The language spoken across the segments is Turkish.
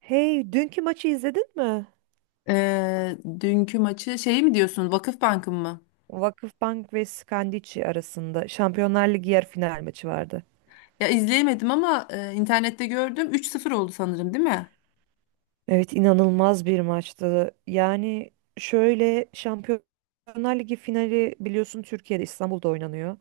Hey, dünkü maçı izledin mi? Dünkü maçı şey mi diyorsun? Vakıfbank'ın mı? Vakıfbank ve Skandici arasında Şampiyonlar Ligi yarı final maçı vardı. Ya izleyemedim ama internette gördüm. 3-0 oldu sanırım, değil mi? Evet, inanılmaz bir maçtı. Yani şöyle Şampiyonlar Ligi finali biliyorsun Türkiye'de İstanbul'da oynanıyor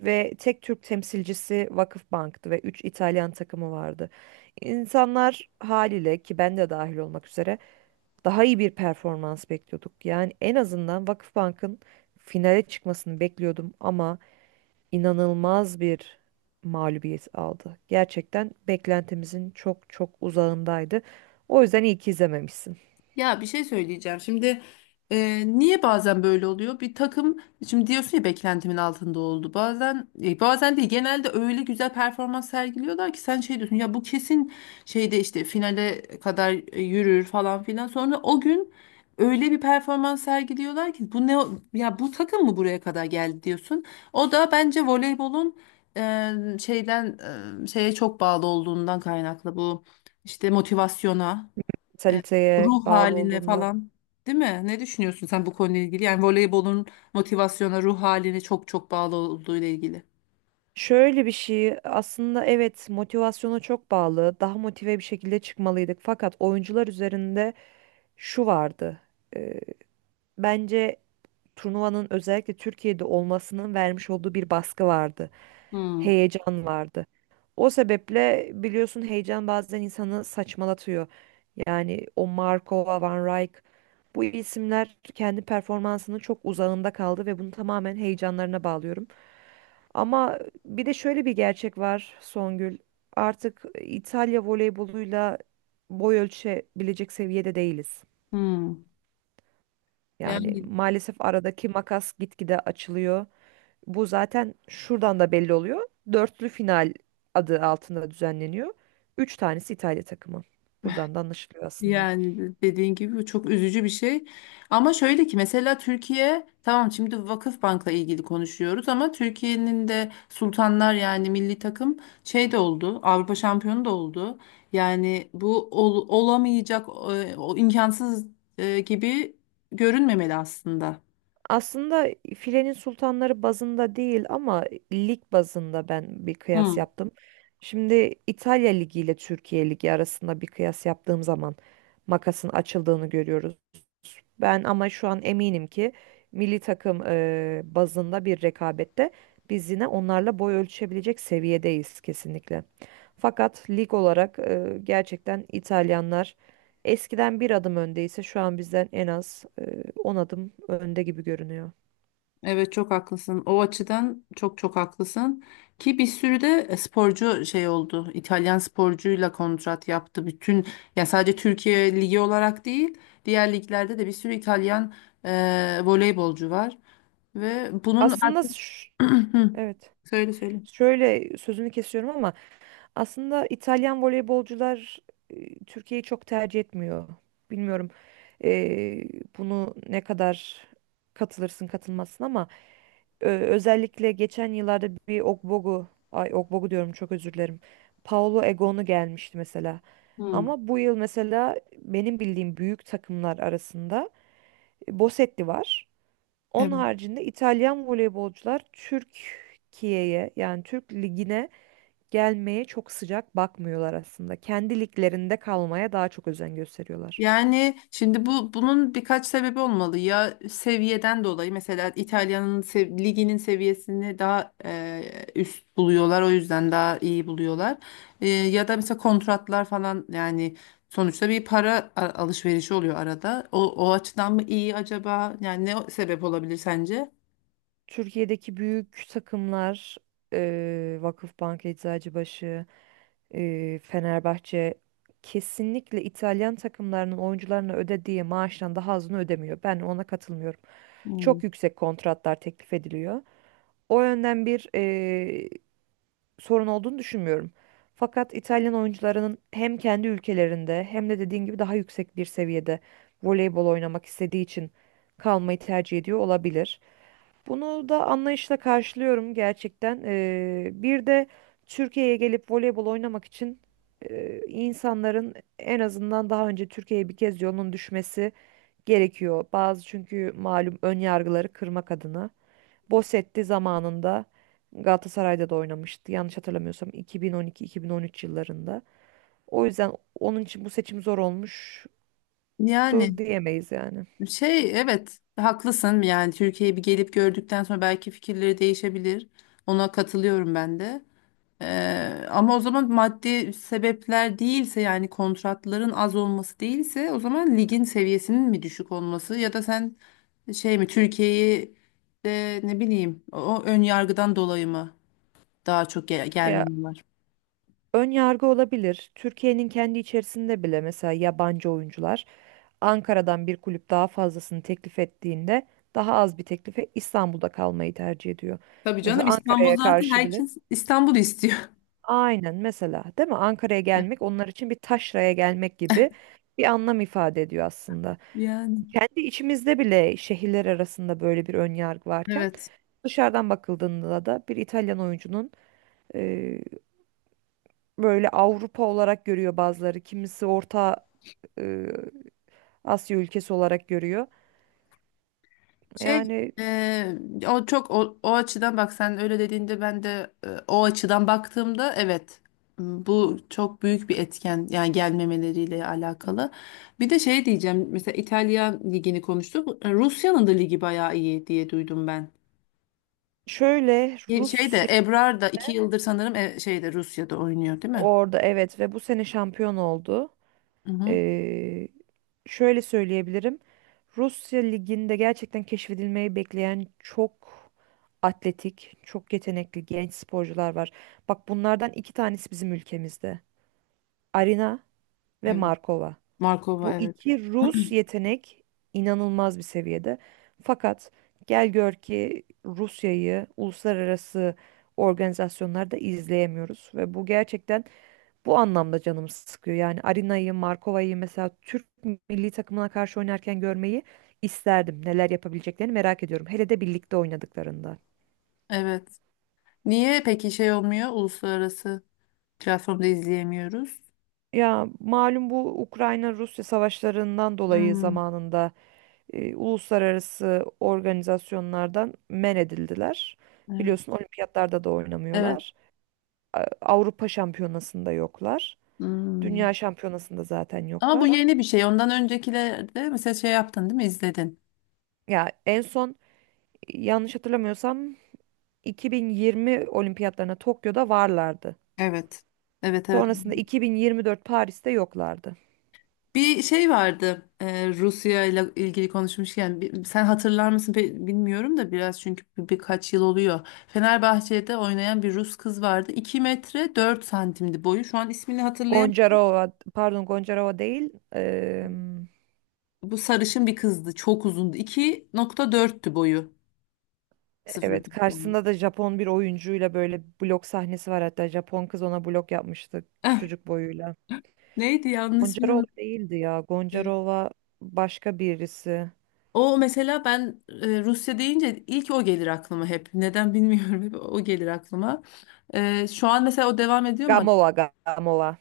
ve tek Türk temsilcisi Vakıfbank'tı ve 3 İtalyan takımı vardı. İnsanlar haliyle ki ben de dahil olmak üzere daha iyi bir performans bekliyorduk. Yani en azından Vakıfbank'ın finale çıkmasını bekliyordum ama inanılmaz bir mağlubiyet aldı. Gerçekten beklentimizin çok çok uzağındaydı. O yüzden iyi ki izlememişsin. Ya, bir şey söyleyeceğim. Şimdi niye bazen böyle oluyor? Bir takım, şimdi diyorsun ya beklentimin altında oldu. Bazen bazen değil, genelde öyle güzel performans sergiliyorlar ki sen şey diyorsun ya, bu kesin şeyde işte finale kadar yürür falan filan. Sonra o gün öyle bir performans sergiliyorlar ki bu ya bu takım mı buraya kadar geldi diyorsun. O da bence voleybolun e, şeyden şeye çok bağlı olduğundan kaynaklı, bu işte motivasyona, e, Mentaliteye ruh bağlı haline olduğundan. falan. Değil mi? Ne düşünüyorsun sen bu konuyla ilgili? Yani voleybolun motivasyona, ruh haline çok çok bağlı olduğu ile ilgili. Şöyle bir şey aslında, evet, motivasyona çok bağlı. Daha motive bir şekilde çıkmalıydık. Fakat oyuncular üzerinde şu vardı. Ee, Bence turnuvanın özellikle Türkiye'de olmasının vermiş olduğu bir baskı vardı. Hmm. Heyecan vardı. O sebeple biliyorsun heyecan bazen insanı saçmalatıyor. Yani o Markova, Van Rijk bu isimler kendi performansının çok uzağında kaldı ve bunu tamamen heyecanlarına bağlıyorum. Ama bir de şöyle bir gerçek var Songül. Artık İtalya voleyboluyla boy ölçebilecek seviyede değiliz. Hmm. Yani Yani maalesef aradaki makas gitgide açılıyor. Bu zaten şuradan da belli oluyor. Dörtlü final adı altında düzenleniyor. Üç tanesi İtalya takımı. Buradan da anlaşılıyor aslında. yani dediğin gibi bu çok üzücü bir şey. Ama şöyle ki, mesela Türkiye, tamam, şimdi Vakıfbank'la ilgili konuşuyoruz ama Türkiye'nin de Sultanlar, yani milli takım şey de oldu. Avrupa şampiyonu da oldu. Yani bu olamayacak, o imkansız gibi görünmemeli aslında. Aslında filenin sultanları bazında değil ama lig bazında ben bir kıyas Hı, yaptım. Şimdi İtalya Ligi ile Türkiye Ligi arasında bir kıyas yaptığım zaman makasın açıldığını görüyoruz. Ben ama şu an eminim ki milli takım bazında bir rekabette biz yine onlarla boy ölçüşebilecek seviyedeyiz kesinlikle. Fakat lig olarak gerçekten İtalyanlar eskiden bir adım öndeyse şu an bizden en az 10 adım önde gibi görünüyor. evet çok haklısın. O açıdan çok çok haklısın. Ki bir sürü de sporcu şey oldu. İtalyan sporcuyla kontrat yaptı. Bütün, ya, sadece Türkiye ligi olarak değil, diğer liglerde de bir sürü İtalyan voleybolcu var ve bunun Aslında artık... ş- Hı, evet, söyle söyle. şöyle, sözünü kesiyorum ama aslında İtalyan voleybolcular Türkiye'yi çok tercih etmiyor. Bilmiyorum, e, bunu ne kadar katılırsın katılmazsın ama özellikle geçen yıllarda bir Ogbogu, ay Ogbogu diyorum, çok özür dilerim. Paolo Egonu gelmişti mesela. Hmm. Ama bu yıl mesela benim bildiğim büyük takımlar arasında Bosetti var. Onun haricinde İtalyan voleybolcular Türkiye'ye, yani Türk ligine gelmeye çok sıcak bakmıyorlar aslında. Kendi liglerinde kalmaya daha çok özen gösteriyorlar. Yani şimdi bu, bunun birkaç sebebi olmalı. Ya seviyeden dolayı, mesela İtalya'nın liginin seviyesini daha üst buluyorlar. O yüzden daha iyi buluyorlar. Ya da mesela kontratlar falan, yani sonuçta bir para alışverişi oluyor arada. O açıdan mı iyi acaba? Yani ne sebep olabilir sence? Türkiye'deki büyük takımlar Vakıfbank, Eczacıbaşı, Fenerbahçe kesinlikle İtalyan takımlarının oyuncularına ödediği maaştan daha azını ödemiyor. Ben ona katılmıyorum. Hmm. Çok yüksek kontratlar teklif ediliyor. O yönden bir sorun olduğunu düşünmüyorum. Fakat İtalyan oyuncularının hem kendi ülkelerinde hem de dediğin gibi daha yüksek bir seviyede voleybol oynamak istediği için kalmayı tercih ediyor olabilir. Bunu da anlayışla karşılıyorum gerçekten. Bir de Türkiye'ye gelip voleybol oynamak için insanların en azından daha önce Türkiye'ye bir kez yolunun düşmesi gerekiyor. Bazı çünkü malum ön yargıları kırmak adına. Bosetti zamanında Galatasaray'da da oynamıştı. Yanlış hatırlamıyorsam 2012-2013 yıllarında. O yüzden onun için bu seçim zor olmuştur Yani diyemeyiz yani. şey, evet haklısın. Yani Türkiye'yi bir gelip gördükten sonra belki fikirleri değişebilir. Ona katılıyorum ben de. Ama o zaman maddi sebepler değilse, yani kontratların az olması değilse, o zaman ligin seviyesinin mi düşük olması, ya da sen şey mi Türkiye'yi de ne bileyim o ön yargıdan dolayı mı daha çok Ya, gelmiyorlar? ön yargı olabilir. Türkiye'nin kendi içerisinde bile mesela yabancı oyuncular Ankara'dan bir kulüp daha fazlasını teklif ettiğinde daha az bir teklife İstanbul'da kalmayı tercih ediyor. Tabii canım, Mesela İstanbul, Ankara'ya zaten karşı bile herkes İstanbul istiyor. aynen mesela, değil mi? Ankara'ya gelmek onlar için bir taşraya gelmek gibi bir anlam ifade ediyor aslında. Yani. Kendi içimizde bile şehirler arasında böyle bir ön yargı varken Evet. dışarıdan bakıldığında da bir İtalyan oyuncunun e, böyle Avrupa olarak görüyor bazıları. Kimisi Orta e, Asya ülkesi olarak görüyor. Şey, Yani e, o çok, o açıdan bak, sen öyle dediğinde ben de o açıdan baktığımda, evet, bu çok büyük bir etken yani gelmemeleriyle alakalı. Bir de şey diyeceğim, mesela İtalya ligini konuştuk. Rusya'nın da ligi bayağı iyi diye duydum ben. şöyle Şey de, Rusya Ebrar da 2 yıldır sanırım şeyde, Rusya'da oynuyor değil mi? orada, evet, ve bu sene şampiyon oldu. Hı hı. Ee, Şöyle söyleyebilirim. Rusya liginde gerçekten keşfedilmeyi bekleyen çok atletik, çok yetenekli genç sporcular var. Bak bunlardan iki tanesi bizim ülkemizde. Arina ve Evet. Markova. Markova, Bu evet. iki Rus yetenek inanılmaz bir seviyede. Fakat gel gör ki Rusya'yı uluslararası organizasyonlarda izleyemiyoruz ve bu gerçekten bu anlamda canım sıkıyor. Yani Arina'yı, Markova'yı mesela Türk milli takımına karşı oynarken görmeyi isterdim. Neler yapabileceklerini merak ediyorum. Hele de birlikte oynadıklarında. Evet. Niye peki şey olmuyor, uluslararası platformda izleyemiyoruz? Ya malum bu Ukrayna-Rusya savaşlarından dolayı Hmm, zamanında uluslararası organizasyonlardan men edildiler. evet. Biliyorsun olimpiyatlarda da Evet. oynamıyorlar. Avrupa şampiyonasında yoklar. Hmm. Dünya şampiyonasında zaten Ama bu yoklar. yeni bir şey. Ondan öncekilerde mesela şey yaptın, değil mi? İzledin. Ya en son yanlış hatırlamıyorsam 2020 olimpiyatlarına Tokyo'da varlardı. Evet. Evet, evet. Sonrasında 2024 Paris'te yoklardı. Bir şey vardı. Rusya ile ilgili konuşmuşken, sen hatırlar mısın, bilmiyorum da biraz çünkü birkaç yıl oluyor. Fenerbahçe'de oynayan bir Rus kız vardı. 2 metre 4 santimdi boyu. Şu an ismini hatırlayamıyorum. Goncarova, pardon, Goncarova değil. Bu sarışın bir kızdı. Çok uzundu. 2.4'tü boyu. Sıfır. Evet, Yani. karşısında da Japon bir oyuncuyla böyle blok sahnesi var, hatta Japon kız ona blok yapmıştı Eh, küçücük boyuyla. neydi, yanlış, ismini Goncarova unuttum. değildi ya. Goncarova başka birisi. O, mesela ben Rusya deyince ilk o gelir aklıma hep. Neden bilmiyorum, hep o gelir aklıma. Şu an mesela o devam ediyor mu? Gamova, Gamova.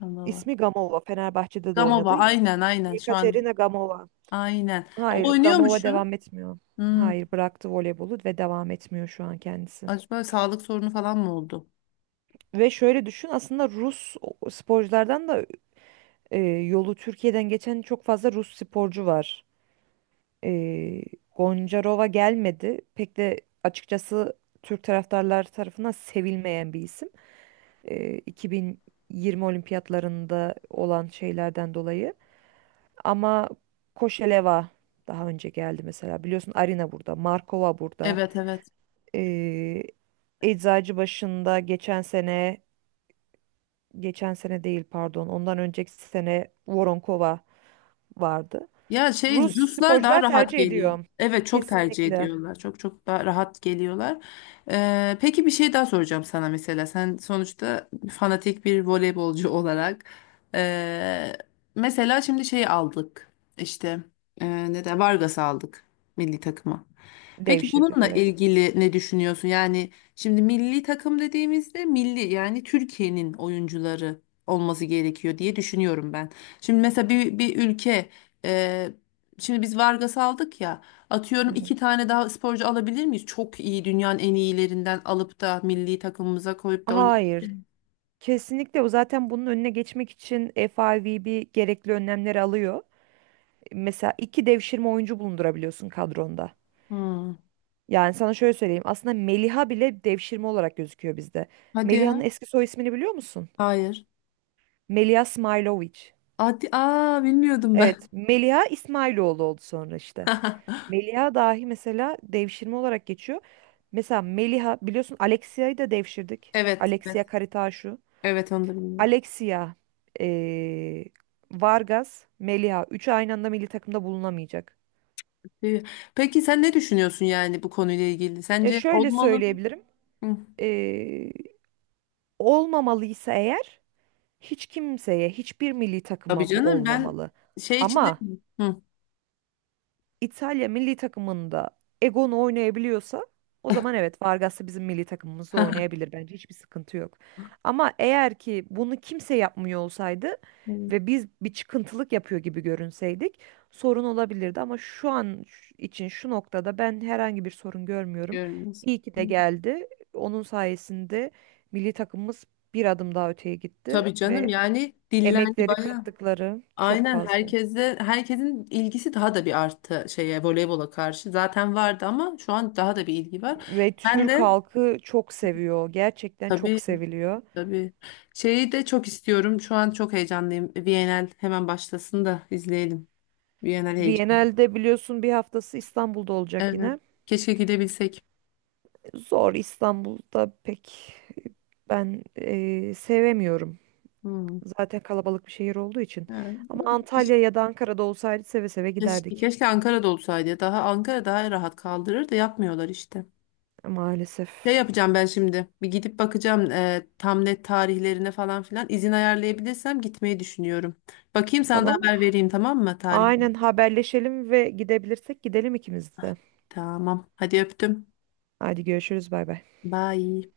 Gamova. İsmi Gamova. Fenerbahçe'de de Gamova, oynadı. aynen aynen, şu an Yekaterina Gamova. aynen. O Hayır, oynuyor mu Gamova şu an? devam etmiyor. Hmm, Hayır, bıraktı voleybolu ve devam etmiyor şu an kendisi. acaba sağlık sorunu falan mı oldu? Ve şöyle düşün, aslında Rus sporculardan da yolu Türkiye'den geçen çok fazla Rus sporcu var. E, Goncarova gelmedi. Pek de açıkçası Türk taraftarlar tarafından sevilmeyen bir isim. 2020 olimpiyatlarında olan şeylerden dolayı. Ama Koşeleva daha önce geldi mesela. Biliyorsun Arina burada, Markova burada. Evet, evet. Ee, Eczacıbaşı'nda geçen sene, geçen sene değil pardon, ondan önceki sene Voronkova vardı. Ya şey, Rus Ruslar daha sporcular rahat tercih geliyor. ediyor. Evet, çok tercih Kesinlikle ediyorlar. Çok çok daha rahat geliyorlar. Peki bir şey daha soracağım sana, mesela. Sen sonuçta fanatik bir voleybolcu olarak. ee, mesela şimdi şeyi aldık. İşte ne de Vargas'ı aldık milli takıma. Peki devşirdik, bununla evet. ilgili ne düşünüyorsun? Yani şimdi milli takım dediğimizde milli, yani Türkiye'nin oyuncuları olması gerekiyor diye düşünüyorum ben. Şimdi mesela bir ülke, e, şimdi biz Vargas'ı aldık ya, Hı atıyorum hı. iki tane daha sporcu alabilir miyiz? Çok iyi, dünyanın en iyilerinden alıp da milli takımımıza koyup da... Hayır, kesinlikle o zaten bunun önüne geçmek için FIVB gerekli önlemleri alıyor. Mesela iki devşirme oyuncu bulundurabiliyorsun kadronda. Hmm. Yani sana şöyle söyleyeyim. Aslında Meliha bile devşirme olarak gözüküyor bizde. Hadi Meliha'nın ya. eski soy ismini biliyor musun? Hayır. Meliha Smailovic. Hadi, aa, bilmiyordum ben. Evet, Meliha İsmailoğlu oldu sonra işte. Meliha dahi mesela devşirme olarak geçiyor. Mesela Meliha biliyorsun, Alexia'yı da devşirdik. Evet, evet. Alexia Karitaşu. Evet, onu da bilmiyordum. Alexia, eee, Vargas, Meliha. Üçü aynı anda milli takımda bulunamayacak. Ee, Peki sen ne düşünüyorsun yani bu konuyla ilgili? Ya Sence şöyle olmalı mı? söyleyebilirim. Hı. Olmamalıysa eğer, hiç kimseye, hiçbir milli Tabii takıma bu canım, ben olmamalı. şey için de... Ama Hı. İtalya milli takımında Egon'u oynayabiliyorsa o zaman evet, Vargas da bizim milli takımımızda oynayabilir, bence hiçbir sıkıntı yok. Ama eğer ki bunu kimse yapmıyor olsaydı Evet. ve biz bir çıkıntılık yapıyor gibi görünseydik sorun olabilirdi ama şu an için şu noktada ben herhangi bir sorun görmüyorum. Görmüyoruz. İyi ki Hı. de geldi. Onun sayesinde milli takımımız bir adım daha öteye gitti Tabii canım, ve yani dillendi emekleri bayağı. kattıkları çok Aynen, fazla. Herkesin ilgisi daha da bir arttı şeye, voleybola karşı. Zaten vardı ama şu an daha da bir ilgi var. Ve Ben Türk de, halkı çok seviyor. Gerçekten tabii çok seviliyor. tabii, şeyi de çok istiyorum. Şu an çok heyecanlıyım. VNL hemen başlasın da izleyelim. VNL heyecanı. Viyana'da biliyorsun bir haftası İstanbul'da olacak Evet. yine. Keşke gidebilsek. Zor, İstanbul'da pek ben sevemiyorum. Hı. Zaten kalabalık bir şehir olduğu için. Ha, Ama hiç- Antalya ya da Ankara'da olsaydı seve seve Keşke, giderdik. keşke Ankara'da olsaydı, ya. Daha, Ankara daha rahat kaldırır da yapmıyorlar işte. Maalesef. Şey yapacağım ben şimdi. Bir gidip bakacağım, tam net tarihlerine falan filan. İzin ayarlayabilirsem gitmeyi düşünüyorum. Bakayım, sana da Tamam mı? haber vereyim, tamam mı, tarih? Aynen haberleşelim ve gidebilirsek gidelim ikimiz de. Tamam. Hadi öptüm. Hadi görüşürüz, bay bay. Bye.